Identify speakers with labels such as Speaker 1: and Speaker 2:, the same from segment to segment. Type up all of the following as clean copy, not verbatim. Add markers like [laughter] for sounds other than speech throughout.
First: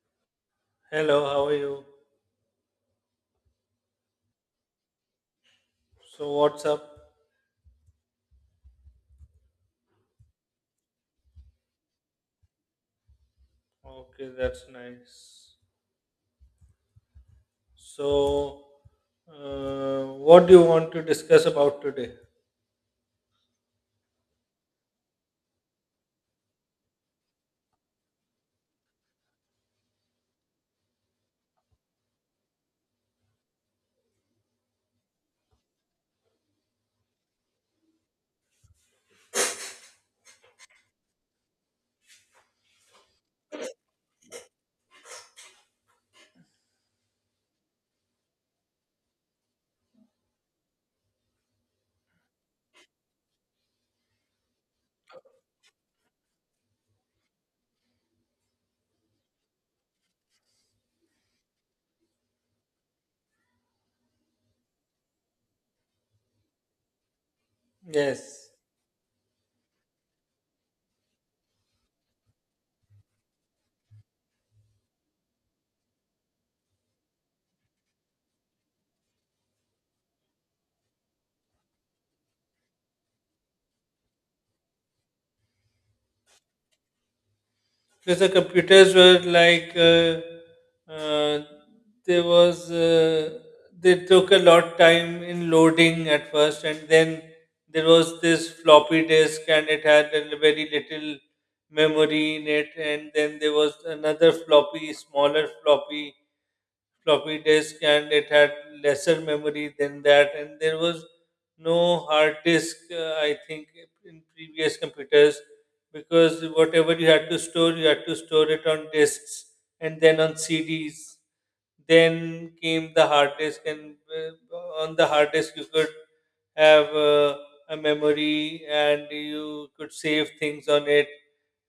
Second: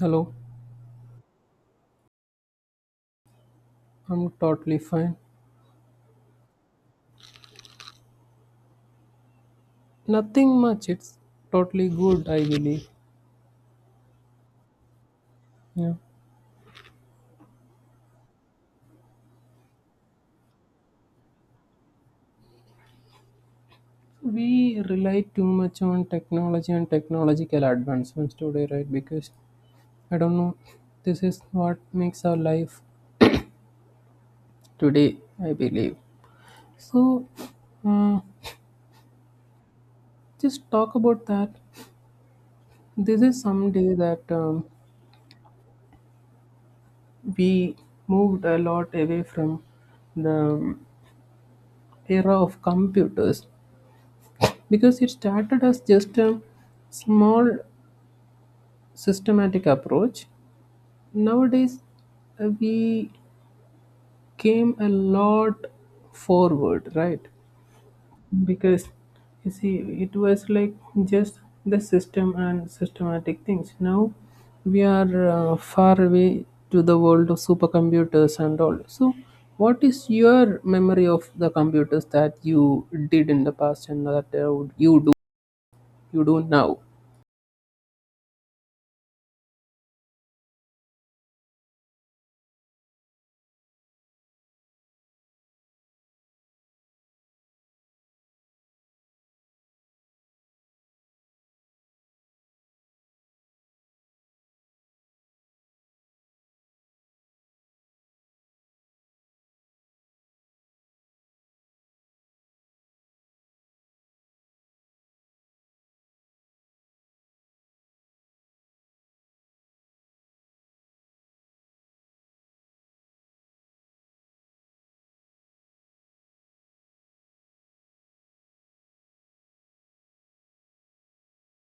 Speaker 1: Hello,
Speaker 2: Hello, how are you?
Speaker 1: I'm totally fine.
Speaker 2: So, what's up?
Speaker 1: Nothing much, it's totally good, I believe.
Speaker 2: Okay, that's nice.
Speaker 1: Yeah.
Speaker 2: So, what do you want to discuss about today?
Speaker 1: We rely too much on technology and technological advancements today, right? Because I don't know, this is what makes our life today, I believe. So, uh, just talk about that. This is someday that we moved a lot away from the era of computers because it started as just a small systematic approach nowadays, we came a lot forward, right?
Speaker 2: Yes,
Speaker 1: Because you see, it was like just the system and systematic things. Now we are far away to the world of supercomputers and all. So what is your memory of the computers that you did in the past and that you do you do now?
Speaker 2: because the computers were like uh, there was they took a lot time in loading at first, and then there was this floppy disk, and it had a very little memory in it, and then there was another floppy, smaller floppy, floppy disk and it had lesser memory than that and there was no hard disk I think in previous computers because whatever you had to store you had to store it on disks and then on cds. Then came the hard disk, and uh, on the hard disk you could have a memory, and you could save things on it.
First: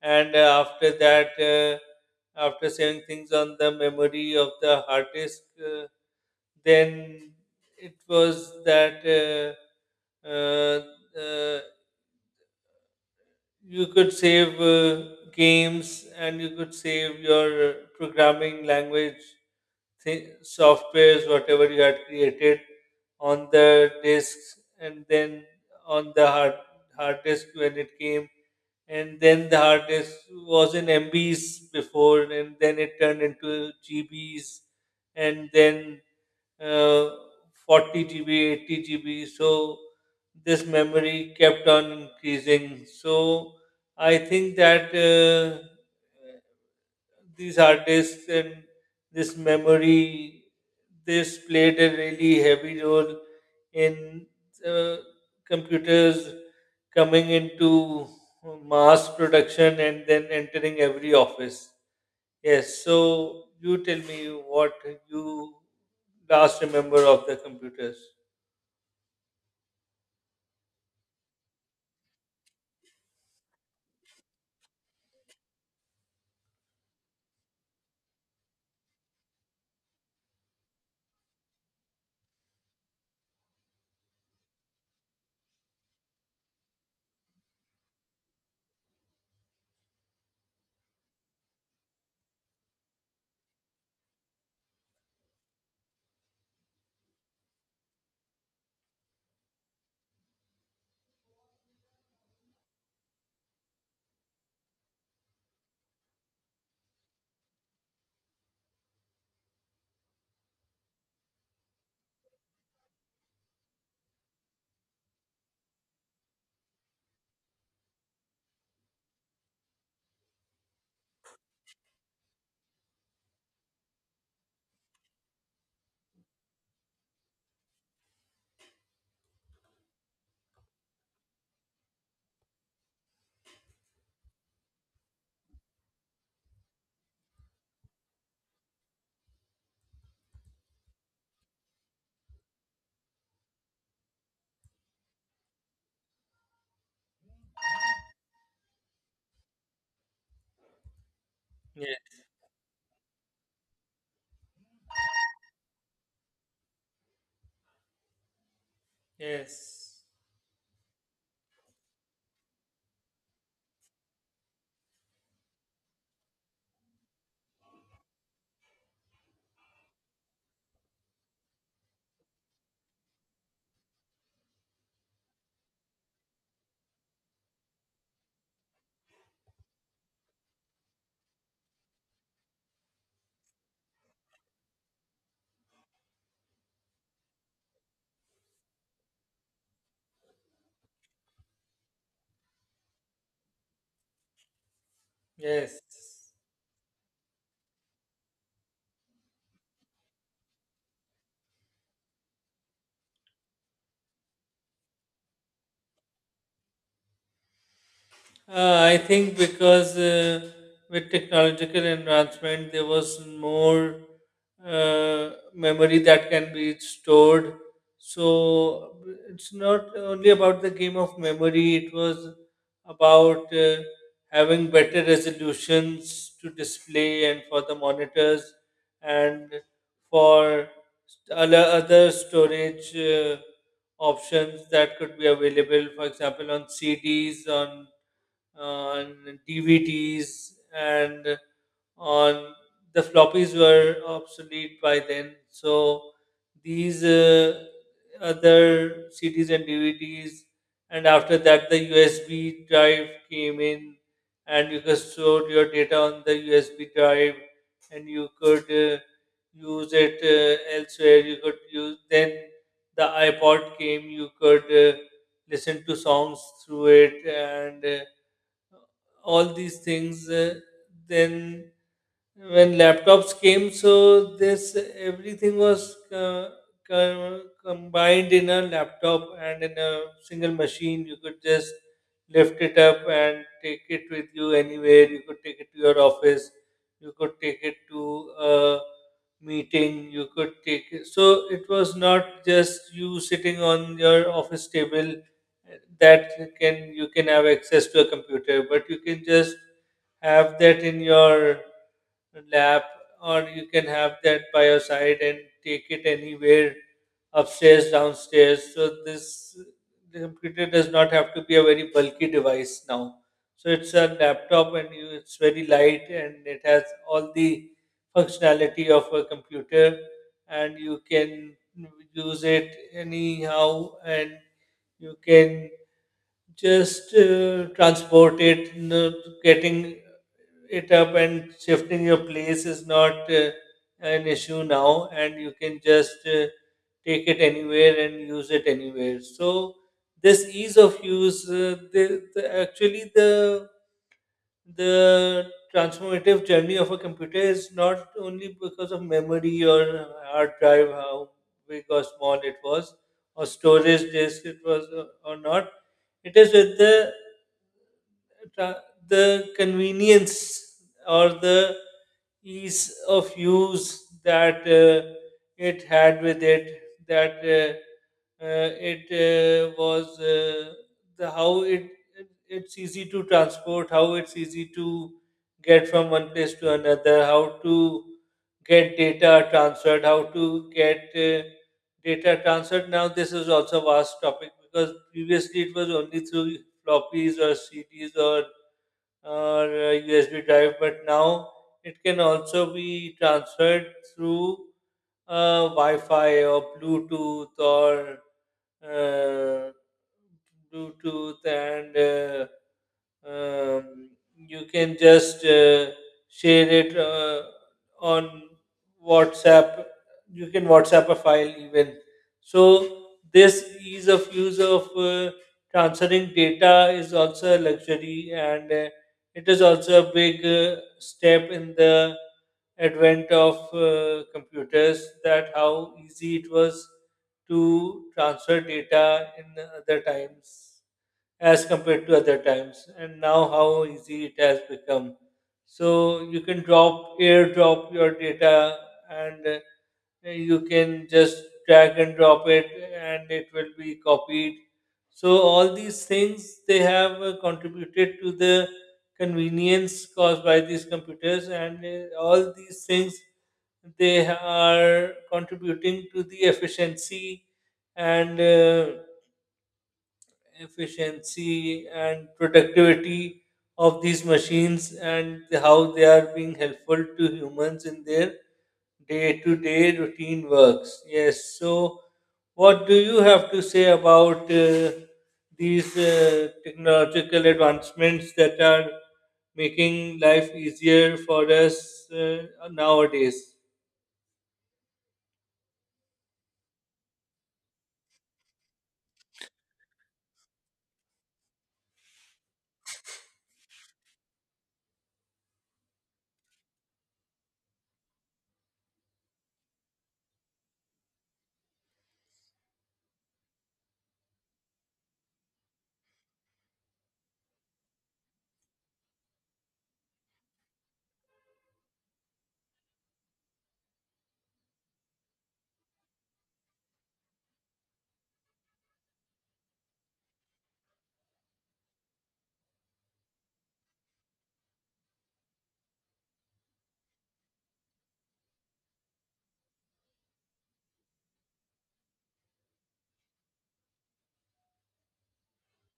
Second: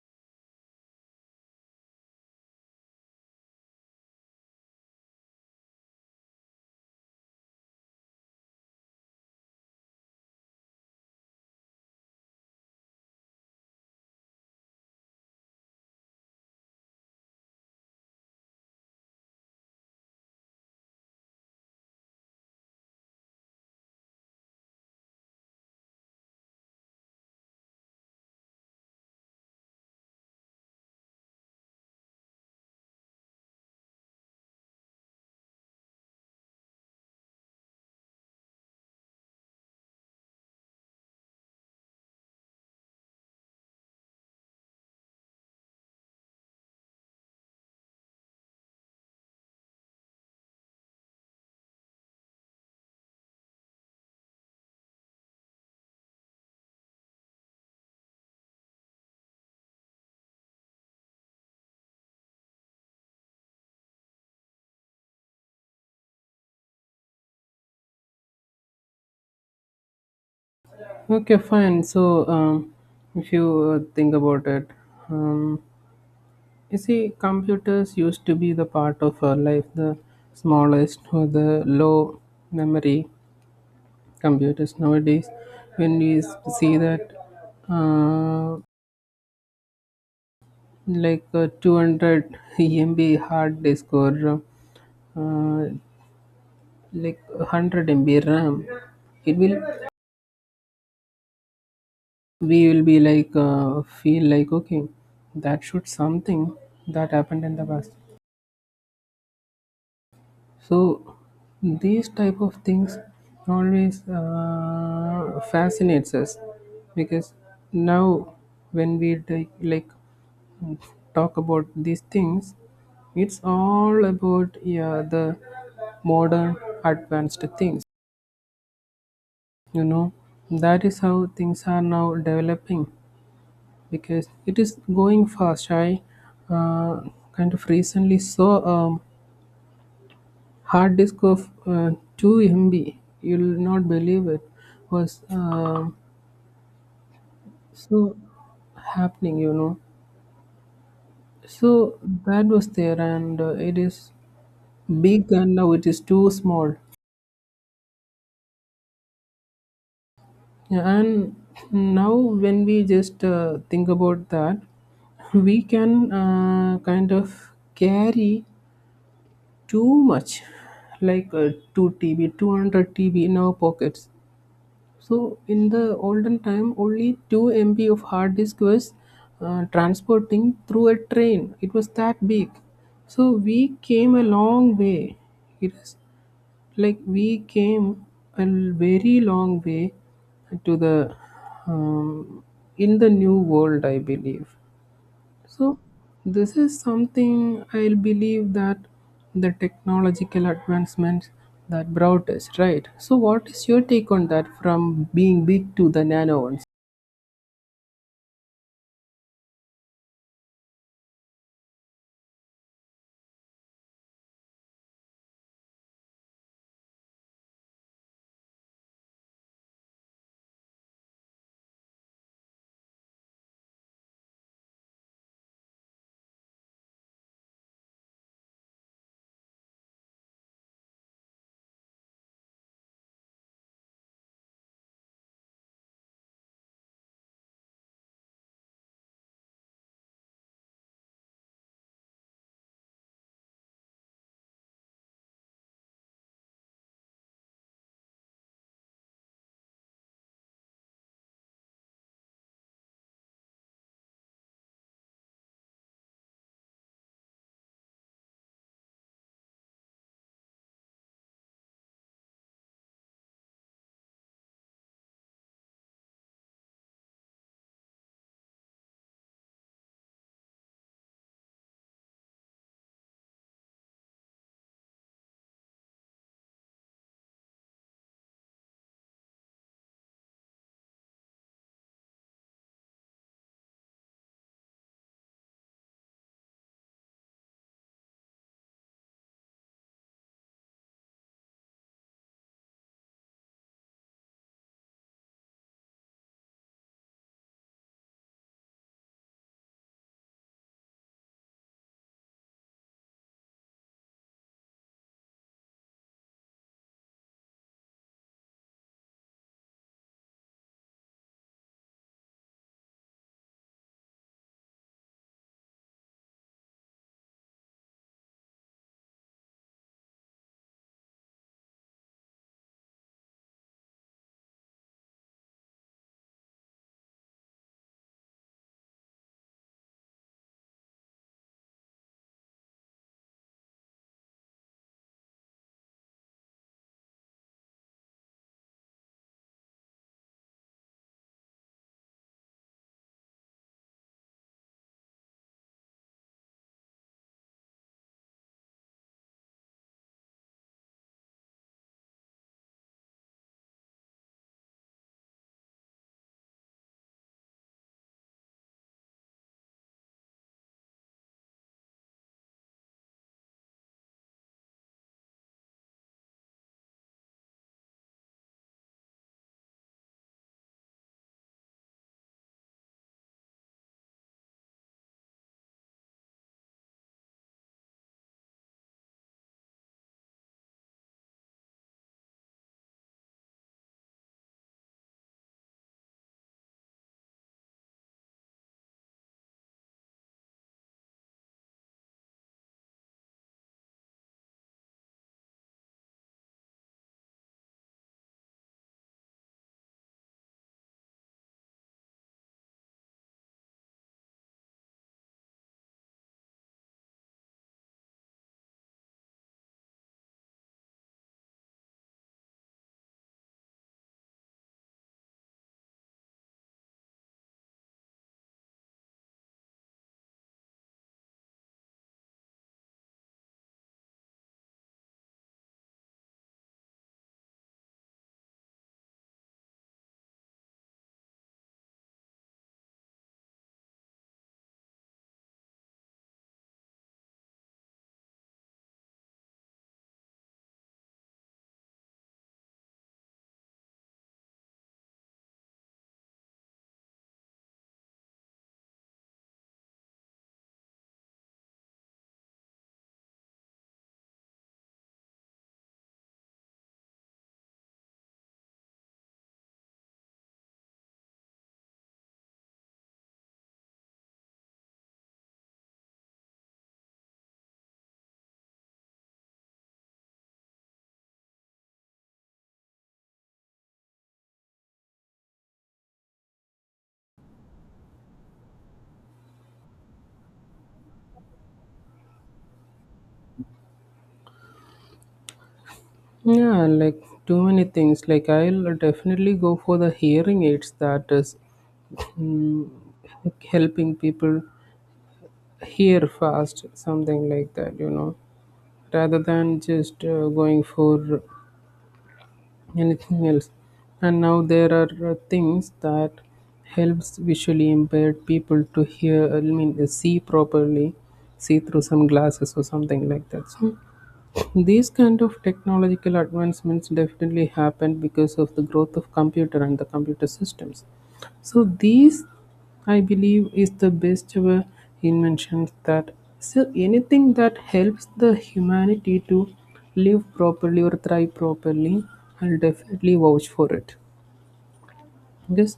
Speaker 2: And after that, after saving things on the memory of the hard disk, then it was that uh, you could save games and you could save your programming language softwares, whatever you had created on the disks and then on the hard disk when it came. And then the hard disk was in MBs before, and then it turned into GBs, and then uh, 40 GB, 80 GB. So this memory kept on increasing. So I think that these artists and this memory, this played a really heavy role in uh, computers coming into mass production and then entering every office. Yes, so you tell me what you last remember of the computers.
Speaker 1: Okay, fine. So, if you think about it, um, you see, computers used to be the part of our life, the smallest or the low memory computers. Nowadays, when we see that, uh, like a 200 MB hard disk or uh, like 100 MB RAM, it will we will be like feel like okay, that should something that happened in the past. So these type of things always fascinates us, because now when we like talk about these things, it's all about, yeah, the modern advanced things, you know, that is how things are now developing because it is going fast. I uh, kind of recently saw a hard disk of 2 MB. You'll not believe it was so happening, you know. So
Speaker 2: Yes,
Speaker 1: that was there, and it is big, and now it is too small.
Speaker 2: yes,
Speaker 1: Yeah, and now when we just think about that, we can kind of carry too much, like 2 TB, 200 TB in our pockets. So in the olden time, only 2 MB of hard disk was transporting through a train. It was that big. So we came a long way. It is like we came very long way to the um, in the new world, I believe. So
Speaker 2: yes.
Speaker 1: this is something I believe that the technological advancements that brought us, right? So, what is your take on that, from being big to the nano ones?
Speaker 2: I think because with technological advancement, there was more memory that can be stored. So it's not only about the game of memory, it was about having better resolutions to display and for the monitors and for other storage options that could be available, for example, on CDs, on DVDs and on the floppies were obsolete by then. So these other CDs and DVDs, and after that the USB drive came in, and you could store your data on the USB drive, and you could use it elsewhere. You could use then the iPod came. You could listen to songs through it and all these things then when laptops came, so this everything was combined in a laptop, and in a single machine you could just lift it up and take it with you anywhere. You could take it to your office, you could take it to a meeting, you could take it. So it was not just you sitting on your office table that can you can have access to a computer, but you can just have that in your lap or you can have that by your side and take it anywhere, upstairs, downstairs. So this the computer does not have to be a very bulky device now. So it's a laptop and you, it's very light and it has all the functionality of a computer, and you can use it anyhow, and you can just transport it. Getting it up and shifting your place is not an issue now, and you can just take it anywhere and use it anywhere. So this ease of use the actually the transformative journey of a computer is not only because of memory or hard drive how big or small it was or storage disk it was or not. It is with the tra- the convenience or the ease of use that it had with it, that it was the how it's easy to transport, how it's easy to get from one place to another, how to get data transferred, how to get data transferred. Now this is also a vast topic because previously it was only through floppies or cds or a USB drive, but now it can also be transferred through Wi-Fi or uh, Bluetooth and um, you can just share it on WhatsApp. You can WhatsApp a file even. So this ease of use of transferring data is also a luxury, and it is also a big step in the advent of computers. That how easy it was to transfer data in other times as compared to other times and now how easy it has become. So you can drop airdrop your data, and you can just drag and drop it and it will be copied. So all these things they have contributed to the convenience caused by these computers, and all these things they are contributing to the efficiency and efficiency and productivity of these machines and how they are being helpful to humans in their day to day routine works. Yes, so what do you have to say about these technological advancements that are making life easier for us nowadays?
Speaker 1: Yeah, like too many things. Like, I'll definitely go for the hearing aids that is mm, helping people hear fast, something like that, you know, rather than just going for anything else. And now there are things that helps visually impaired people to hear, I mean, see properly, see through some glasses or something like that. So these kind of technological advancements definitely happened because of the growth of computer and the computer systems. So these, I believe, is the best ever inventions that, so anything that helps the humanity to live properly or thrive properly, I'll definitely vouch for it. Because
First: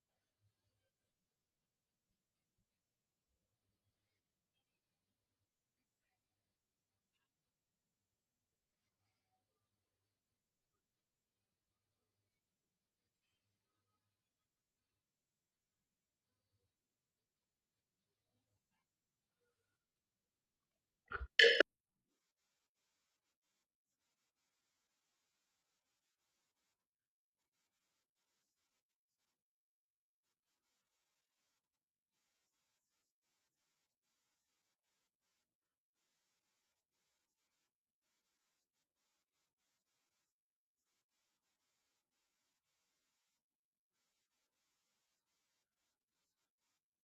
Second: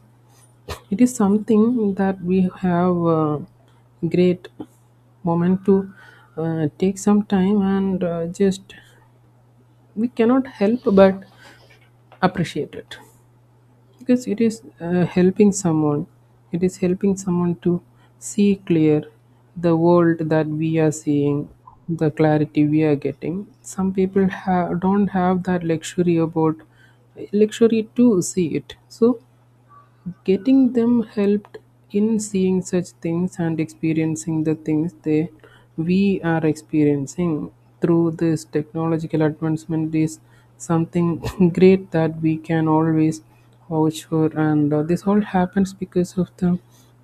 Speaker 1: it is something that we have great moment to take some time and just we cannot help but appreciate it, because it is helping someone, it is helping someone to see clear the world that we are seeing. The clarity we are getting, some people don't have that luxury about luxury to see it. So getting them helped in seeing such things and experiencing the things they, we are experiencing through this technological advancement is something [laughs] great that we can always vouch for. And this all happens because of the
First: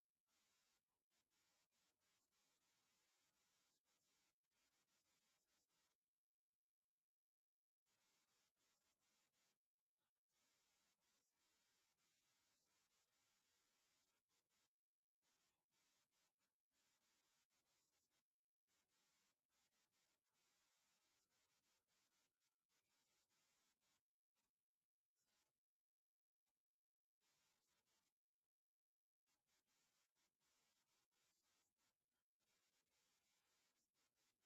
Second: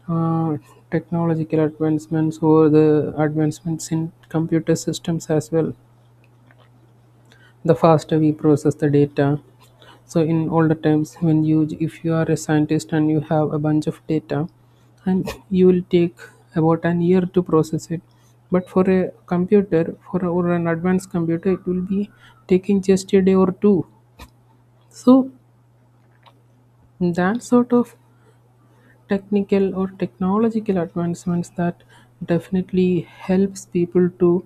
Speaker 1: uh, technological advancements or the advancements in computer systems as well. The faster we process the data, so in older times, when you, if you are a scientist and you have a bunch of data, and you will take about an year to process it, but for a computer, for a, or an advanced computer, it will be taking just a day or two. So that sort of technical or technological advancements that definitely helps people to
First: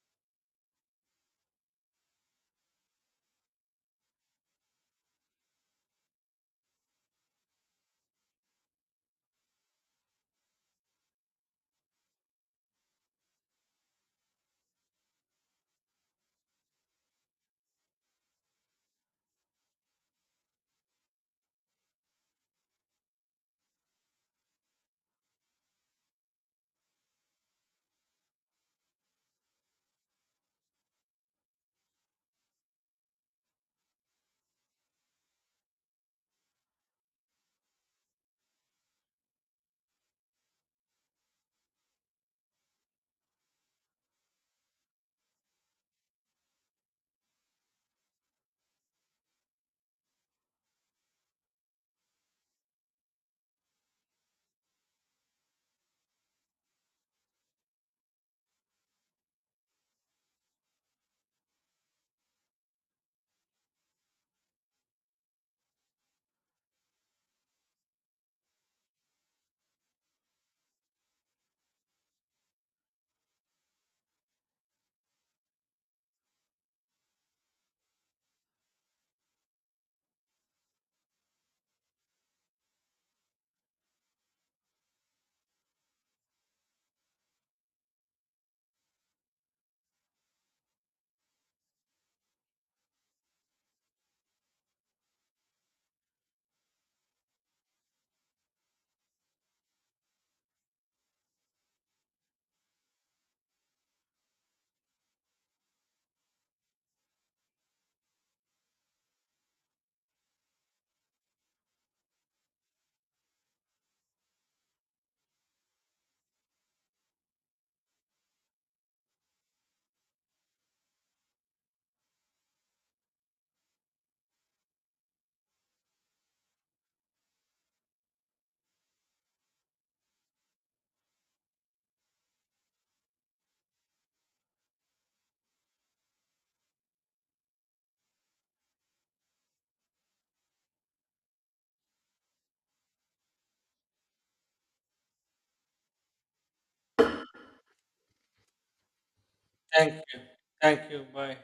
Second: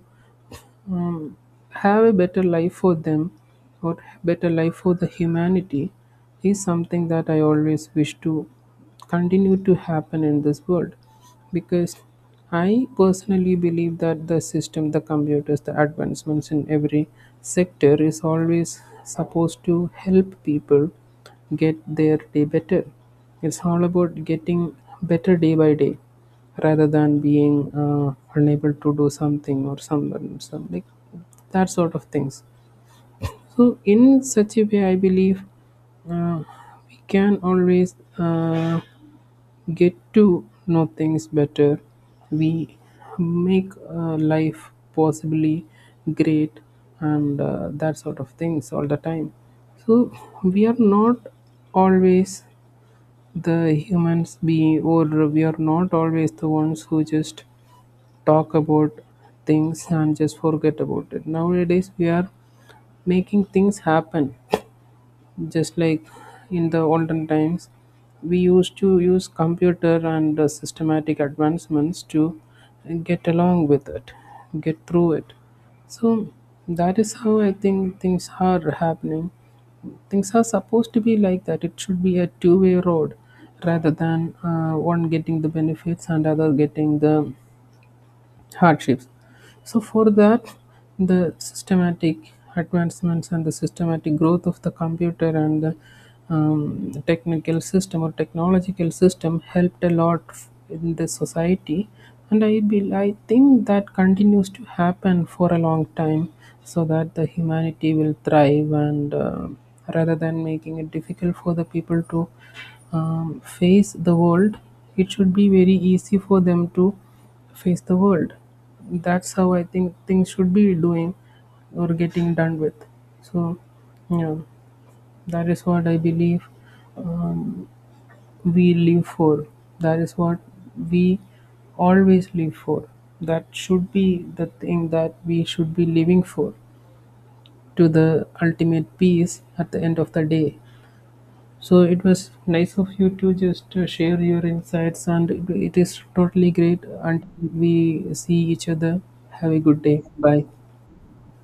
Speaker 1: um, have a better life for them, or better life for the humanity, is something that I always wish to continue to happen in this world. Because I personally believe that the system, the computers, the advancements in every sector is always supposed to help people get their day better. It's all about getting better day by day, rather than being unable to do something or someone some, like that sort of things. So in such a way, I believe uh, we can always get to know things better. We make life possibly great and that sort of things all the time. So we are not always the humans being, or we are not always the ones who just talk about things and just forget about it. Nowadays, we are making things happen just like in the olden times we used to use computer and systematic advancements to get along with it, get through it. So that is how I think things are happening. Things are supposed to be like that. It should be a two-way road rather than one getting the benefits and other getting the hardships. So, for that, the systematic advancements and the systematic growth of the computer and the technical system or technological system helped a lot in the society, and I think that continues to happen for a long time, so that the humanity will thrive and. Rather than making it difficult for the people to face the world, it should be very easy for them to face the world. That's how I think things should be doing or getting done with. So yeah, that is what I believe. um, we live for, that is what we always live for, that should be the thing that we should be living for, to the ultimate peace at the end of the day. So it was nice of you to just share your insights, and it is totally great. Until we see each other, have a good
Speaker 2: Thank
Speaker 1: day.
Speaker 2: you.
Speaker 1: Bye.
Speaker 2: Thank you. Bye.